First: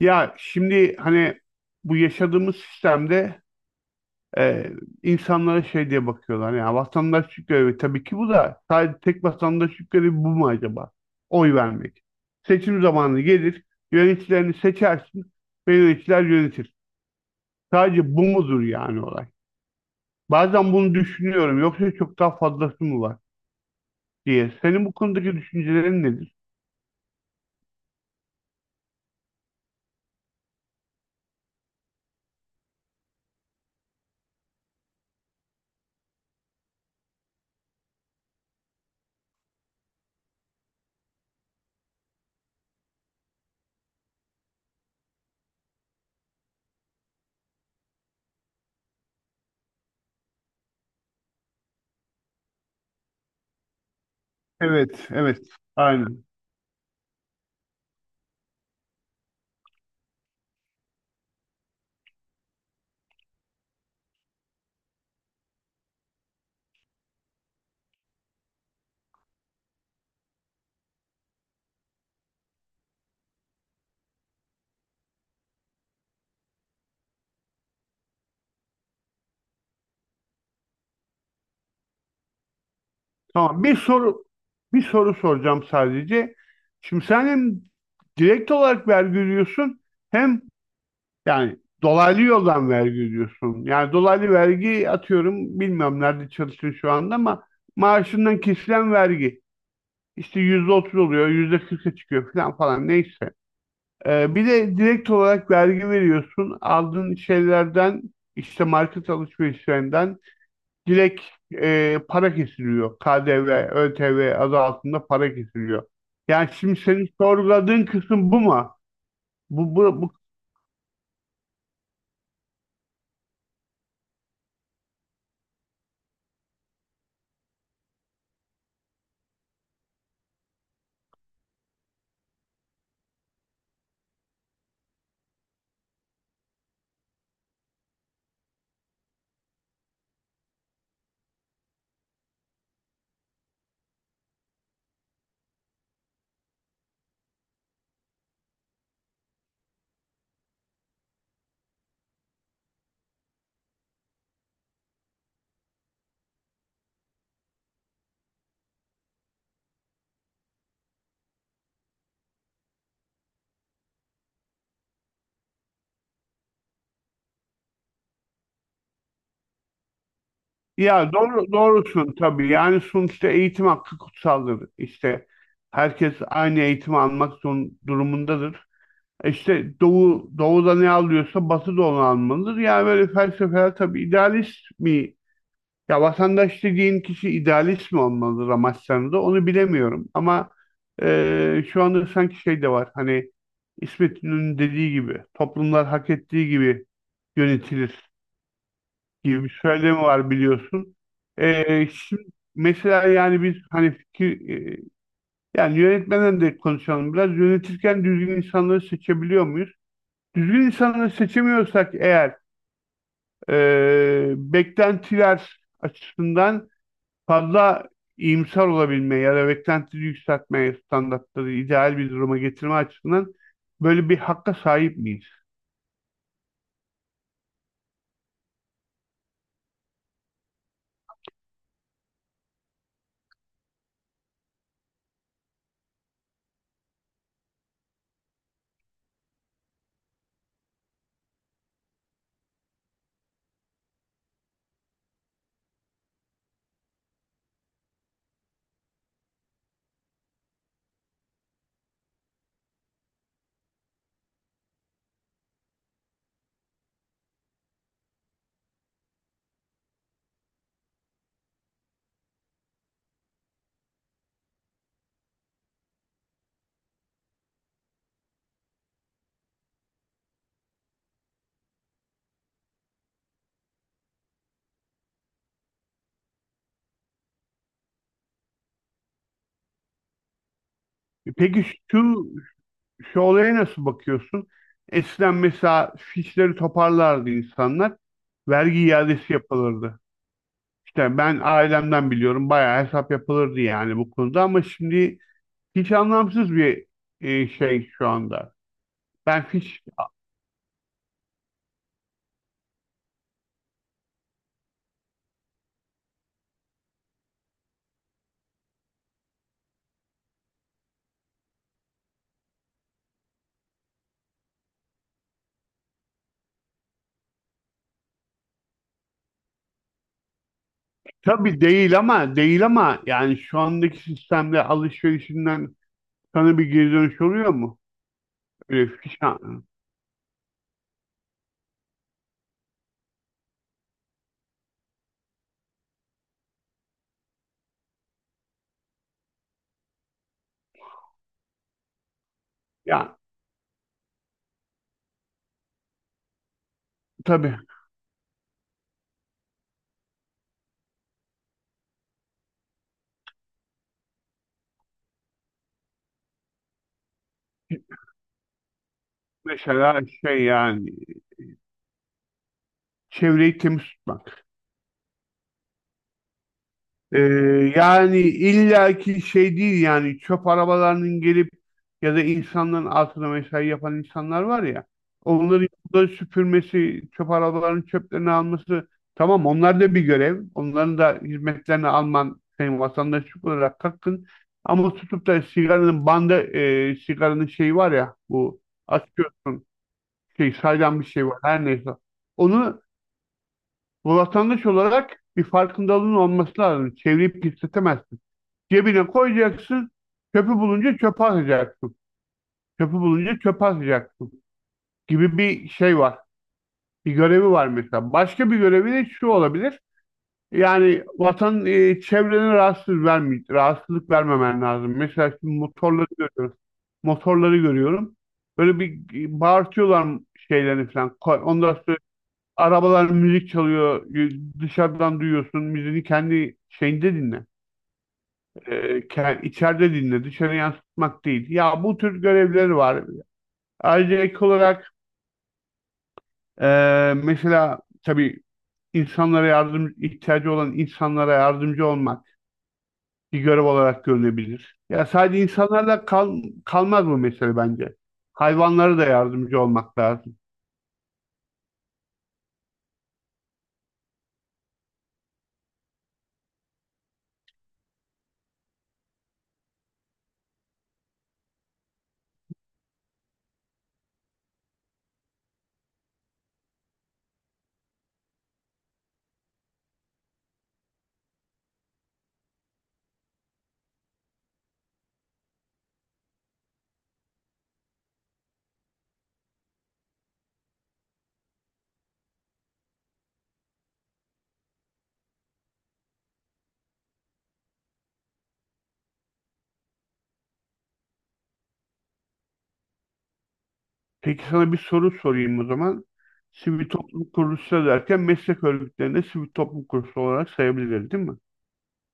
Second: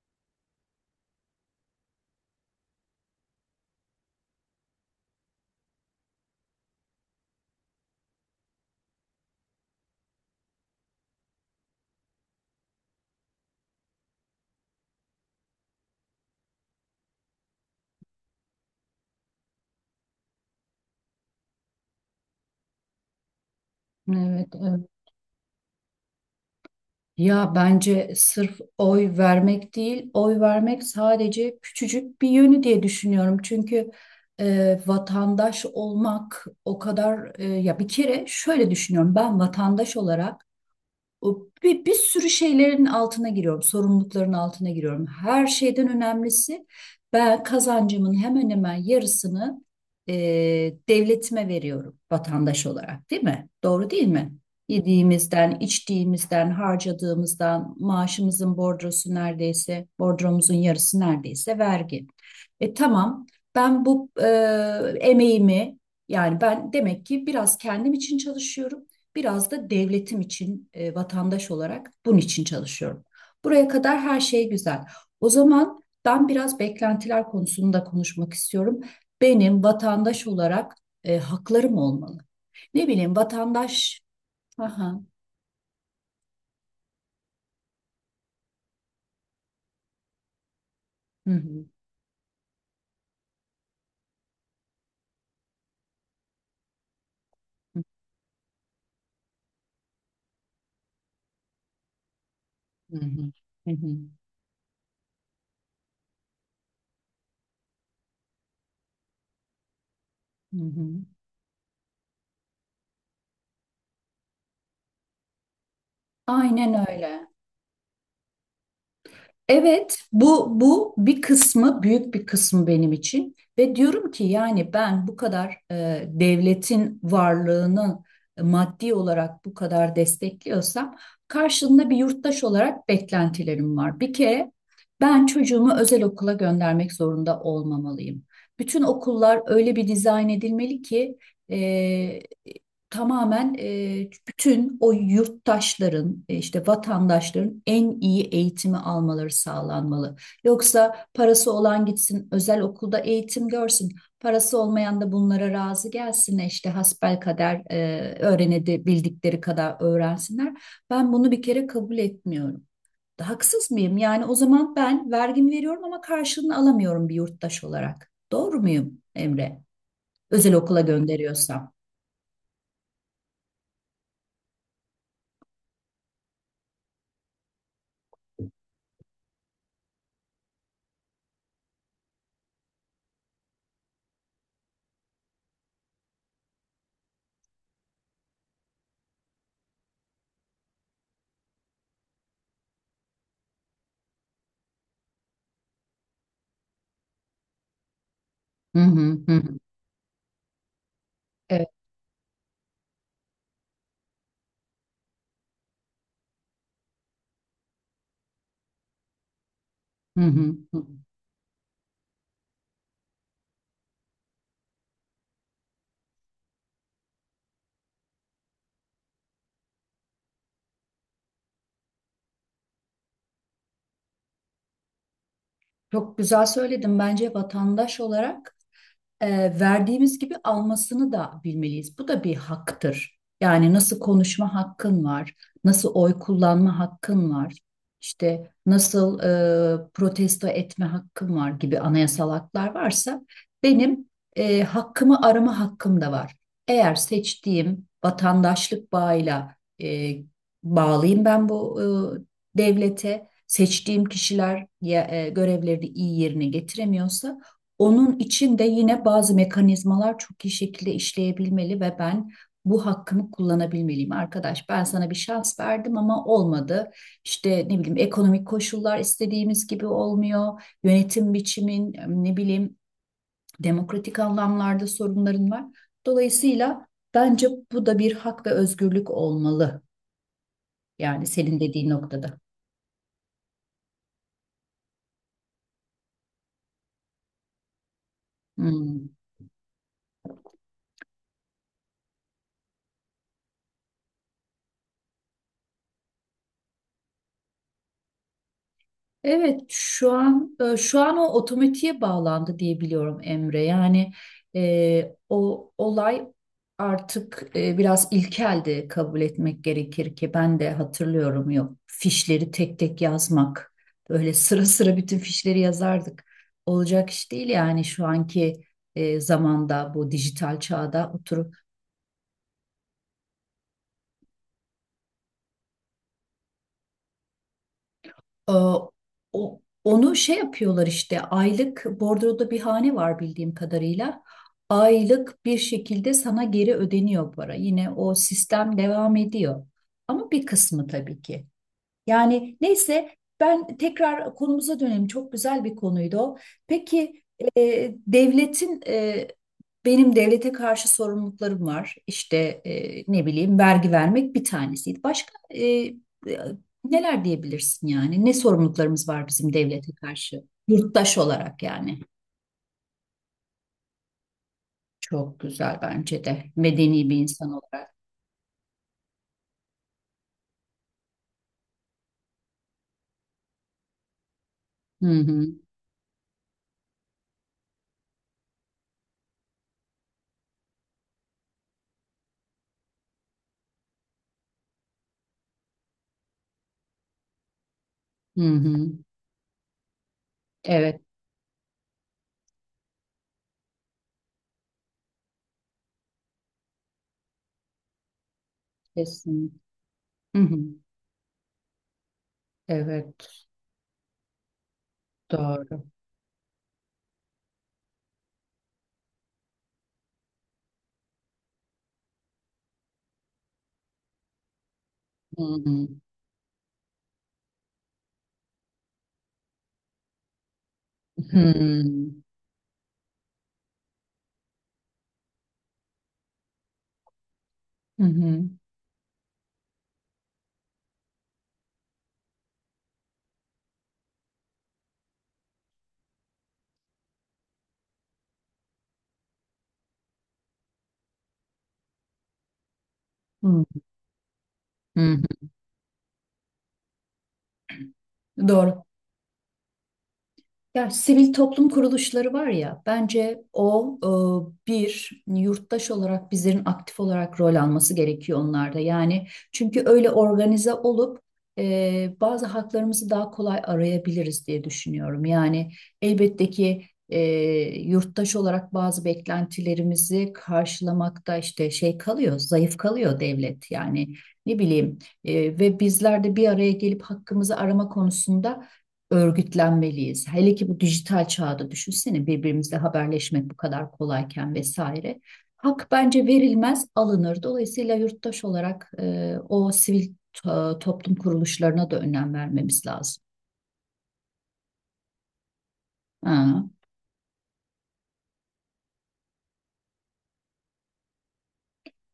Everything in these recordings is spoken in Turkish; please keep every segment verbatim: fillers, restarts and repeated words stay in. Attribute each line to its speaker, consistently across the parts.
Speaker 1: Ya şimdi hani bu yaşadığımız sistemde e, insanlara şey diye bakıyorlar. Yani vatandaş görevi, tabii ki bu da, sadece tek vatandaşlık görevi bu mu acaba? Oy vermek. Seçim zamanı gelir, yöneticilerini seçersin ve yöneticiler yönetir. Sadece bu mudur yani olay? Bazen bunu düşünüyorum. Yoksa çok daha fazlası mı var
Speaker 2: Evet,
Speaker 1: diye. Senin
Speaker 2: evet.
Speaker 1: bu konudaki düşüncelerin nedir?
Speaker 2: Ya bence sırf oy vermek değil, oy vermek sadece küçücük bir yönü diye düşünüyorum. Çünkü e, vatandaş olmak o kadar e, ya bir kere şöyle düşünüyorum. Ben vatandaş olarak o bir, bir sürü şeylerin altına giriyorum, sorumlulukların altına giriyorum. Her şeyden önemlisi ben kazancımın hemen hemen yarısını e, devletime veriyorum vatandaş olarak, değil mi? Doğru değil mi?
Speaker 1: Evet, evet.
Speaker 2: Yediğimizden,
Speaker 1: Aynen.
Speaker 2: içtiğimizden, harcadığımızdan, maaşımızın bordrosu neredeyse, bordromuzun yarısı neredeyse vergi. E tamam, ben bu e, emeğimi yani ben demek ki biraz kendim için çalışıyorum. Biraz da devletim için e, vatandaş olarak bunun için çalışıyorum. Buraya kadar her şey güzel. O zaman ben biraz beklentiler konusunu da konuşmak istiyorum. Benim vatandaş olarak e, haklarım olmalı. Ne bileyim
Speaker 1: Tamam, bir
Speaker 2: vatandaş.
Speaker 1: soru bir
Speaker 2: Aha.
Speaker 1: soru soracağım sadece. Şimdi sen hem direkt olarak vergi ödüyorsun, hem
Speaker 2: Hı
Speaker 1: yani
Speaker 2: hı.
Speaker 1: dolaylı yoldan vergi ödüyorsun. Yani dolaylı vergi, atıyorum, bilmiyorum nerede çalışıyorsun şu anda, ama maaşından kesilen vergi işte yüzde otuz oluyor, yüzde kırka çıkıyor, falan falan,
Speaker 2: Hı
Speaker 1: neyse.
Speaker 2: hı. Hı hı.
Speaker 1: Ee, bir de direkt olarak vergi veriyorsun aldığın şeylerden, işte market alışverişlerinden
Speaker 2: Hı hı.
Speaker 1: direkt e, para kesiliyor. K D V, Ö T V adı altında para kesiliyor. Yani şimdi
Speaker 2: Aynen
Speaker 1: senin
Speaker 2: öyle.
Speaker 1: sorguladığın kısım bu mu? Bu,
Speaker 2: Evet,
Speaker 1: bu, bu-
Speaker 2: bu bu bir kısmı, büyük bir kısmı benim için, ve diyorum ki yani ben bu kadar e, devletin varlığını e, maddi olarak bu kadar destekliyorsam, karşılığında bir yurttaş olarak beklentilerim var. Bir kere ben çocuğumu özel okula göndermek zorunda olmamalıyım. Bütün okullar öyle bir dizayn edilmeli ki e, tamamen e, bütün o yurttaşların, e, işte vatandaşların, en iyi eğitimi almaları sağlanmalı. Yoksa parası olan gitsin özel okulda eğitim görsün. Parası olmayan da bunlara razı gelsin işte hasbelkader e, öğrenedi bildikleri kadar öğrensinler. Ben bunu bir kere kabul etmiyorum. Haksız mıyım? Yani o zaman ben vergimi veriyorum ama karşılığını alamıyorum bir yurttaş olarak. Doğru muyum Emre? Özel okula
Speaker 1: Ya doğru,
Speaker 2: gönderiyorsam.
Speaker 1: doğrusun tabii. Yani sonuçta eğitim hakkı kutsaldır. İşte herkes aynı eğitimi almak zorun, durumundadır. E, İşte Doğu, Doğu'da ne alıyorsa, Batı da onu almalıdır. Yani böyle felsefeler, tabii, idealist mi? Ya vatandaş dediğin kişi idealist mi olmalı Ramazan'da, onu bilemiyorum, ama e, şu anda sanki şey de var, hani İsmet İnönü'nün dediği gibi toplumlar hak ettiği gibi yönetilir
Speaker 2: Hı hı, hı
Speaker 1: gibi
Speaker 2: hı.
Speaker 1: bir söylemi var, biliyorsun.
Speaker 2: Evet.
Speaker 1: E, şimdi, mesela, yani biz, hani, fikir, e, yani yönetmeden de konuşalım, biraz yönetirken düzgün insanları seçebiliyor muyuz?
Speaker 2: Hı hı,
Speaker 1: Düzgün
Speaker 2: hı.
Speaker 1: insanları seçemiyorsak eğer, e, beklentiler açısından fazla iyimser olabilme ya da beklentileri yükseltmeye, standartları ideal bir duruma getirme açısından, böyle bir hakka sahip miyiz?
Speaker 2: Çok güzel söyledim. Bence vatandaş olarak e, verdiğimiz gibi almasını da bilmeliyiz. Bu da bir haktır. Yani nasıl konuşma hakkın var, nasıl oy kullanma hakkın var, işte nasıl e, protesto etme hakkın var gibi anayasal haklar varsa, benim e, hakkımı arama hakkım da var. Eğer seçtiğim vatandaşlık bağıyla e, bağlıyım ben bu e, devlete, seçtiğim kişiler ya, e, görevlerini iyi yerine getiremiyorsa, onun için de yine bazı mekanizmalar çok iyi şekilde işleyebilmeli ve ben bu hakkımı kullanabilmeliyim. Arkadaş ben sana bir şans verdim ama olmadı. İşte ne bileyim, ekonomik koşullar istediğimiz gibi olmuyor. Yönetim biçimin, ne bileyim, demokratik anlamlarda sorunların var. Dolayısıyla bence bu da bir hak ve özgürlük olmalı. Yani senin
Speaker 1: Peki
Speaker 2: dediğin
Speaker 1: şu,
Speaker 2: noktada.
Speaker 1: şu olaya nasıl bakıyorsun? Eskiden, mesela, fişleri toparlardı insanlar. Vergi
Speaker 2: Hmm.
Speaker 1: iadesi yapılırdı. İşte ben ailemden biliyorum, bayağı hesap yapılırdı yani bu konuda, ama şimdi hiç anlamsız bir e, şey şu anda. Ben
Speaker 2: Evet,
Speaker 1: fiş
Speaker 2: şu an e, şu an o otomatiğe bağlandı diye biliyorum Emre. Yani e, o olay artık e, biraz ilkeldi, kabul etmek gerekir ki, ben de hatırlıyorum, yok fişleri tek tek yazmak. Böyle sıra sıra bütün fişleri yazardık. Olacak iş değil yani şu anki e, zamanda, bu dijital çağda oturup.
Speaker 1: Tabii değil ama değil ama yani şu andaki sistemde alışverişinden sana bir geri dönüş oluyor mu?
Speaker 2: Ee,
Speaker 1: Öyle
Speaker 2: o-
Speaker 1: fişan.
Speaker 2: onu şey yapıyorlar işte, aylık bordroda bir hane var bildiğim kadarıyla. Aylık bir şekilde sana geri ödeniyor para. Yine o sistem devam ediyor. Ama bir kısmı tabii ki. Yani neyse,
Speaker 1: Ya
Speaker 2: ben tekrar konumuza dönelim. Çok güzel bir konuydu o. Peki
Speaker 1: tabii.
Speaker 2: e, devletin e, benim devlete karşı sorumluluklarım var. İşte e, ne bileyim, vergi vermek bir tanesiydi. Başka e, e, neler diyebilirsin yani? Ne sorumluluklarımız var bizim devlete
Speaker 1: Mesela, şey,
Speaker 2: karşı?
Speaker 1: yani
Speaker 2: Yurttaş olarak yani.
Speaker 1: çevreyi temiz tutmak.
Speaker 2: Çok güzel, bence de, medeni bir
Speaker 1: Ee,
Speaker 2: insan olarak.
Speaker 1: Yani illaki şey değil, yani çöp arabalarının gelip ya da insanların altına mesai yapan insanlar var ya,
Speaker 2: Hı hı.
Speaker 1: onların yolları süpürmesi, çöp arabalarının çöplerini alması, tamam, onlar da bir görev. Onların da hizmetlerini alman senin vatandaşlık olarak hakkın. Ama tutup da sigaranın bandı, e, sigaranın şeyi var ya
Speaker 2: Hı
Speaker 1: bu,
Speaker 2: hı.
Speaker 1: açıyorsun, şey,
Speaker 2: Evet,
Speaker 1: saydam bir şey var, her neyse. Onu, bu, vatandaş olarak bir farkındalığın olması lazım. Çevirip pisletemezsin. Cebine
Speaker 2: kesin.
Speaker 1: koyacaksın.
Speaker 2: Hı
Speaker 1: Çöpü
Speaker 2: hı.
Speaker 1: bulunca çöpe atacaksın. Çöpü bulunca
Speaker 2: Evet,
Speaker 1: çöpe atacaksın gibi bir
Speaker 2: doğru.
Speaker 1: şey var. Bir görevi var mesela. Başka bir görevi de şu olabilir. Yani vatan e, çevrene rahatsız verme, rahatsızlık vermemen lazım. Mesela
Speaker 2: Hı
Speaker 1: şimdi
Speaker 2: hı.
Speaker 1: motorları görüyorum. Motorları görüyorum. Böyle bir e, bağırtıyorlar şeylerini falan. Ko- Ondan sonra
Speaker 2: Hmm.
Speaker 1: arabalar müzik çalıyor. Y- Dışarıdan duyuyorsun. Müziğini kendi şeyinde dinle.
Speaker 2: Hı hı.
Speaker 1: E, ke- içeride dinle, dışarı yansıtmak değil. Ya bu tür görevleri var. Ayrıca, ek olarak, e, mesela, tabii, insanlara yardım, ihtiyacı olan insanlara yardımcı olmak bir
Speaker 2: Hı hı.
Speaker 1: görev olarak görülebilir.
Speaker 2: Hı
Speaker 1: Ya
Speaker 2: hı.
Speaker 1: sadece insanlarla kal, kalmaz bu mesele, bence.
Speaker 2: Doğru.
Speaker 1: Hayvanlara da yardımcı olmak lazım.
Speaker 2: Ya sivil toplum kuruluşları var ya, bence o e, bir yurttaş olarak bizlerin aktif olarak rol alması gerekiyor onlarda. Yani çünkü öyle organize olup e, bazı haklarımızı daha kolay arayabiliriz diye düşünüyorum. Yani elbette ki e, yurttaş olarak bazı beklentilerimizi karşılamakta işte şey kalıyor, zayıf kalıyor devlet. Yani ne bileyim e, ve bizler de bir araya gelip hakkımızı arama konusunda örgütlenmeliyiz. Hele ki bu dijital çağda, düşünsene, birbirimizle haberleşmek bu kadar kolayken vesaire. Hak bence verilmez, alınır. Dolayısıyla yurttaş olarak e, o sivil to- toplum kuruluşlarına da önem vermemiz lazım.
Speaker 1: Peki sana bir soru sorayım o zaman.
Speaker 2: Ha,
Speaker 1: Sivil toplum kuruluşları derken, meslek örgütlerinde sivil toplum kuruluşu olarak sayabiliriz, değil mi?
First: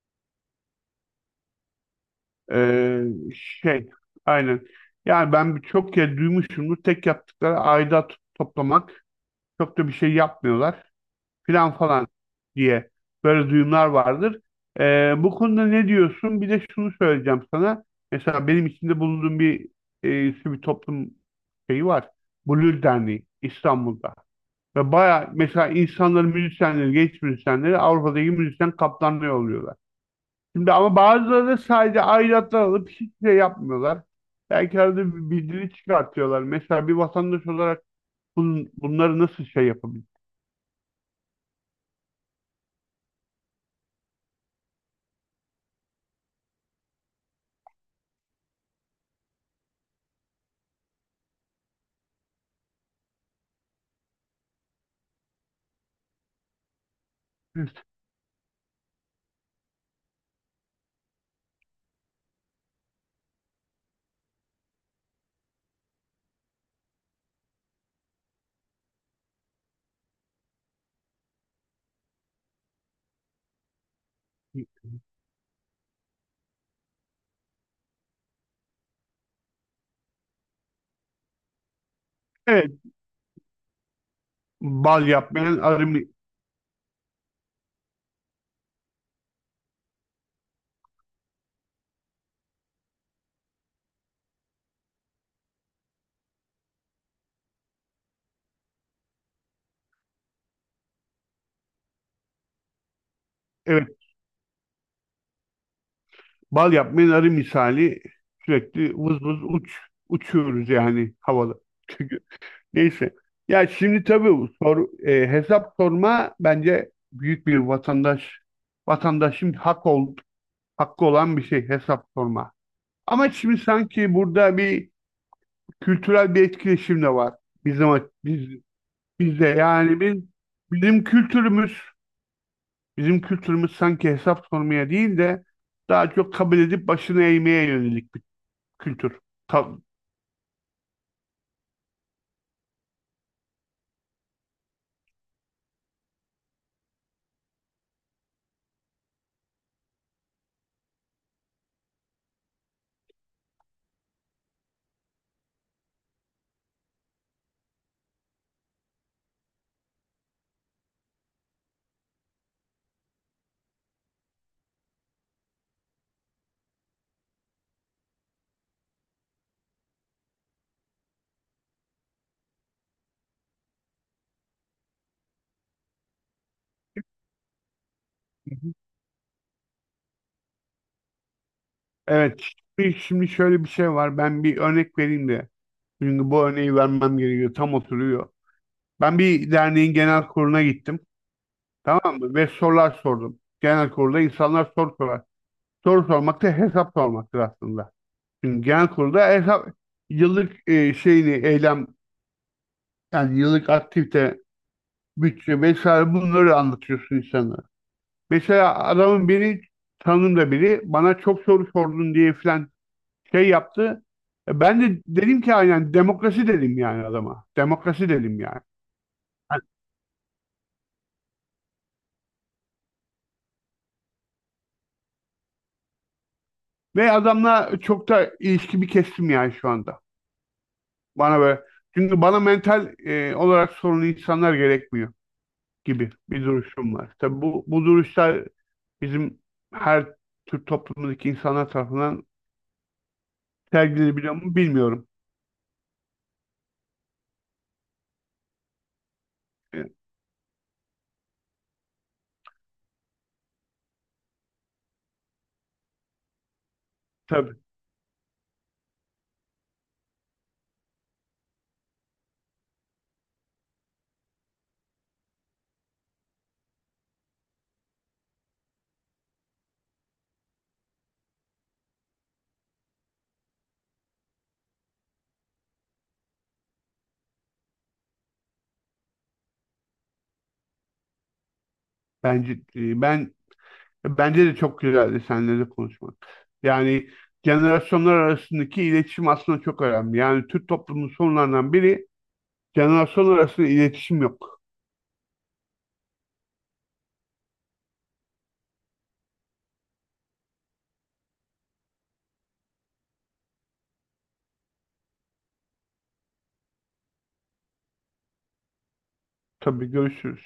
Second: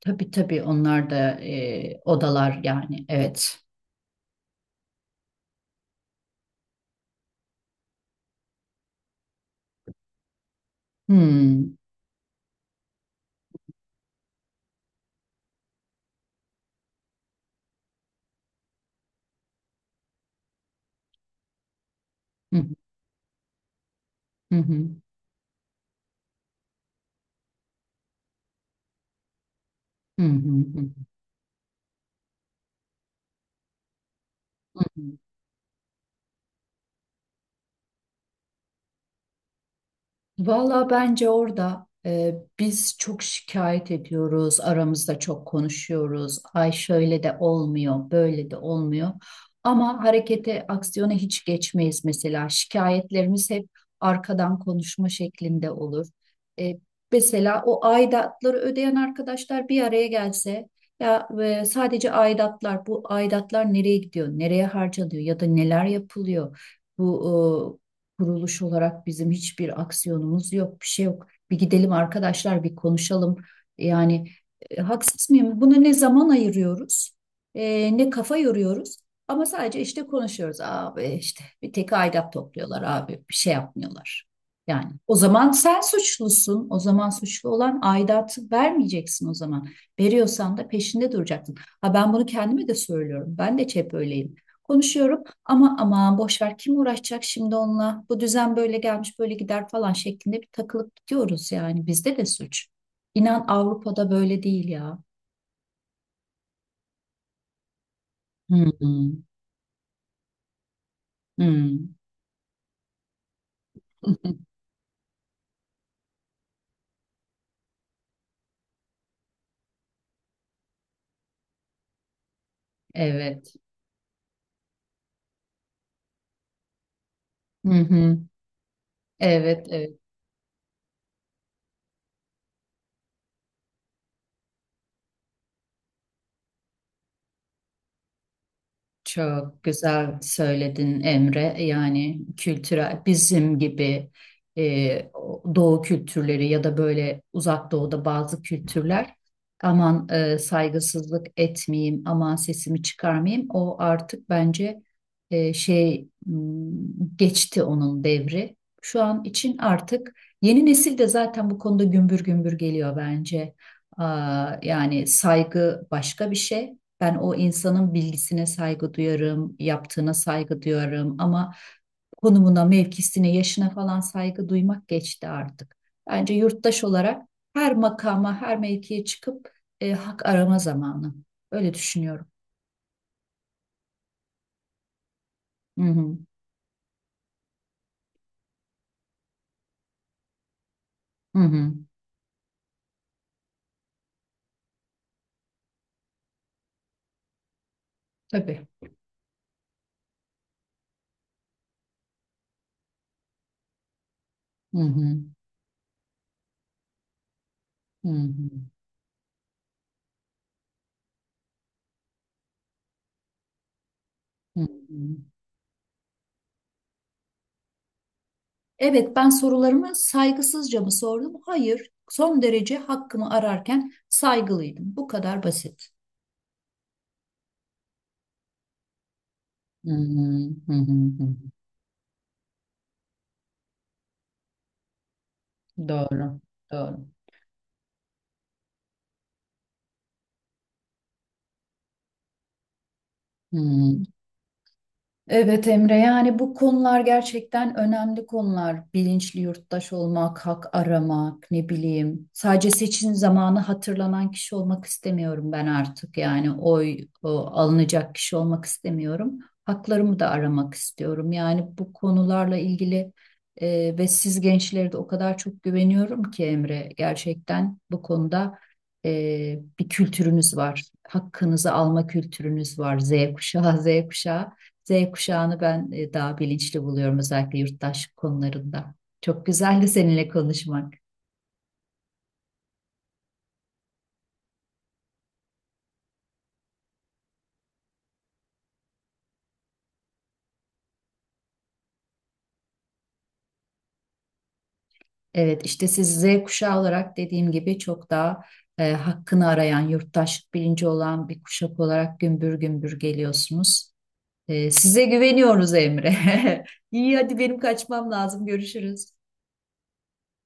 Speaker 2: tabii tabii, onlar da e, odalar,
Speaker 1: Ee,
Speaker 2: yani evet.
Speaker 1: şey, aynen. Yani ben çok kez duymuşumdur. Tek yaptıkları aidat toplamak. Çok da bir şey yapmıyorlar. Filan
Speaker 2: Hmm.
Speaker 1: falan, diye böyle duyumlar vardır. Ee, bu konuda ne diyorsun? Bir de şunu söyleyeceğim sana. Mesela benim içinde bulunduğum bir e, sivil toplum şeyi var.
Speaker 2: Hı
Speaker 1: Blur Derneği, İstanbul'da.
Speaker 2: hı, hı
Speaker 1: Ve baya, mesela, insanların müzisyenleri, genç müzisyenleri Avrupa'daki müzisyen kaptanlığı oluyorlar.
Speaker 2: hı, hı
Speaker 1: Şimdi
Speaker 2: hı,
Speaker 1: ama bazıları da sadece aidatlar alıp hiçbir şey yapmıyorlar.
Speaker 2: hı,
Speaker 1: Belki arada
Speaker 2: hı.
Speaker 1: bir bildiri çıkartıyorlar. Mesela, bir vatandaş olarak bun, bunları nasıl şey yapabilir?
Speaker 2: Valla bence orada e, biz çok şikayet ediyoruz, aramızda çok konuşuyoruz. Ay şöyle de olmuyor, böyle de olmuyor. Ama harekete, aksiyona hiç geçmeyiz mesela. Şikayetlerimiz hep arkadan konuşma şeklinde olur. E, mesela o aidatları ödeyen arkadaşlar bir araya gelse, ya e, sadece aidatlar, bu aidatlar nereye gidiyor, nereye harcanıyor ya da neler yapılıyor? Bu kuruluş olarak bizim hiçbir aksiyonumuz yok, bir şey yok. Bir gidelim arkadaşlar, bir konuşalım. Yani e, haksız mıyım? Buna ne zaman ayırıyoruz, e, ne kafa yoruyoruz. Ama sadece işte konuşuyoruz. Abi işte bir tek aidat
Speaker 1: Evet,
Speaker 2: topluyorlar abi, bir şey yapmıyorlar. Yani
Speaker 1: bal
Speaker 2: o zaman
Speaker 1: yapmayan
Speaker 2: sen
Speaker 1: arı mi-
Speaker 2: suçlusun. O zaman suçlu olan aidatı vermeyeceksin o zaman. Veriyorsan da peşinde duracaksın. Ha, ben bunu kendime de söylüyorum. Ben de hep öyleyim. Konuşuyorum. Ama aman boş ver, kim uğraşacak şimdi onunla? Bu düzen böyle gelmiş böyle gider falan şeklinde bir takılıp gidiyoruz yani. Bizde de suç. İnan
Speaker 1: evet,
Speaker 2: Avrupa'da böyle değil ya.
Speaker 1: bal yapmayan arı misali
Speaker 2: Hı hı.
Speaker 1: sürekli vız vız uç uçuyoruz yani havada.
Speaker 2: Hı.
Speaker 1: Çünkü neyse. Ya şimdi, tabii, bu sor, e, hesap sorma bence büyük bir vatandaş vatandaşın hak ol, hakkı olan bir şey, hesap sorma. Ama
Speaker 2: Evet.
Speaker 1: şimdi sanki burada bir kültürel bir etkileşim de var.
Speaker 2: Hı
Speaker 1: Bizim
Speaker 2: hı.
Speaker 1: biz bizde
Speaker 2: Evet, evet.
Speaker 1: yani biz bizim kültürümüz, bizim kültürümüz sanki hesap sormaya değil de, daha çok kabul edip başını eğmeye yönelik bir kültür.
Speaker 2: Çok
Speaker 1: Ta-
Speaker 2: güzel söyledin Emre. Yani kültürel, bizim gibi e, o- doğu kültürleri ya da böyle uzak doğuda bazı kültürler, aman e, saygısızlık etmeyeyim, aman sesimi çıkarmayayım. O artık bence e, şey m, geçti onun devri. Şu an için artık yeni nesil de zaten bu konuda gümbür gümbür geliyor bence. Aa, yani saygı başka bir şey. Ben o insanın bilgisine saygı duyarım, yaptığına saygı duyarım ama konumuna, mevkisine, yaşına falan saygı duymak geçti artık. Bence yurttaş olarak her makama, her mevkiye çıkıp e, hak arama zamanı. Öyle düşünüyorum.
Speaker 1: Evet. Şimdi şimdi şöyle bir şey var. Ben bir örnek vereyim de.
Speaker 2: Hı hı.
Speaker 1: Çünkü bu örneği vermem gerekiyor. Tam oturuyor. Ben bir derneğin genel kuruluna gittim.
Speaker 2: Hı hı.
Speaker 1: Tamam mı? Ve sorular sordum. Genel kurulda insanlar soru sorar. Soru sormak da hesap sormaktır aslında. Çünkü
Speaker 2: Tabii.
Speaker 1: genel kurulda hesap, yıllık, e, şeyini, eylem, yani yıllık aktivite,
Speaker 2: Hı hı.
Speaker 1: bütçe vesaire, bunları anlatıyorsun insanlara.
Speaker 2: Hı hı.
Speaker 1: Mesela adamın biri, tanımda biri, bana çok soru sordun diye filan şey yaptı.
Speaker 2: Hı
Speaker 1: E, ben de
Speaker 2: hı.
Speaker 1: dedim ki, aynen demokrasi, dedim yani adama. Demokrasi dedim yani.
Speaker 2: Evet, ben
Speaker 1: Yani
Speaker 2: sorularımı saygısızca mı sordum? Hayır. Son derece hakkımı ararken saygılıydım. Bu kadar basit.
Speaker 1: ve adamla çok da ilişkimi kestim yani şu
Speaker 2: Hı
Speaker 1: anda.
Speaker 2: hı. Hı hı. Hı.
Speaker 1: Bana böyle, çünkü bana mental e, olarak sorunlu insanlar gerekmiyor gibi
Speaker 2: Doğru.
Speaker 1: bir duruşum
Speaker 2: Doğru.
Speaker 1: var. Tabii bu bu duruşlar bizim her Türk toplumundaki insanlar tarafından
Speaker 2: Hmm.
Speaker 1: sergilenebiliyor mu bilmiyorum.
Speaker 2: Evet Emre, yani bu konular gerçekten önemli konular. Bilinçli
Speaker 1: E,
Speaker 2: yurttaş olmak, hak aramak, ne bileyim. Sadece seçim zamanı hatırlanan kişi olmak istemiyorum ben artık. Yani oy o,
Speaker 1: tabii,
Speaker 2: alınacak kişi olmak istemiyorum. Haklarımı da aramak istiyorum. Yani bu konularla ilgili e, ve siz gençlere de o kadar çok güveniyorum ki Emre. Gerçekten bu konuda e, bir kültürünüz var. Hakkınızı alma kültürünüz var. Z kuşağı, Z kuşağı. Z kuşağını ben e, daha bilinçli buluyorum özellikle yurttaşlık konularında. Çok güzeldi seninle konuşmak.
Speaker 1: bence, e, ben bence de çok güzeldi seninle de konuşmak. Yani jenerasyonlar arasındaki iletişim aslında çok önemli. Yani Türk toplumunun sorunlarından biri, jenerasyonlar arasında iletişim yok.
Speaker 2: Evet işte siz Z kuşağı olarak dediğim gibi çok daha e, hakkını arayan, yurttaşlık bilinci olan bir kuşak olarak gümbür gümbür geliyorsunuz. E, size güveniyoruz Emre. İyi hadi benim kaçmam lazım. Görüşürüz.
Speaker 1: Tabii, görüşürüz.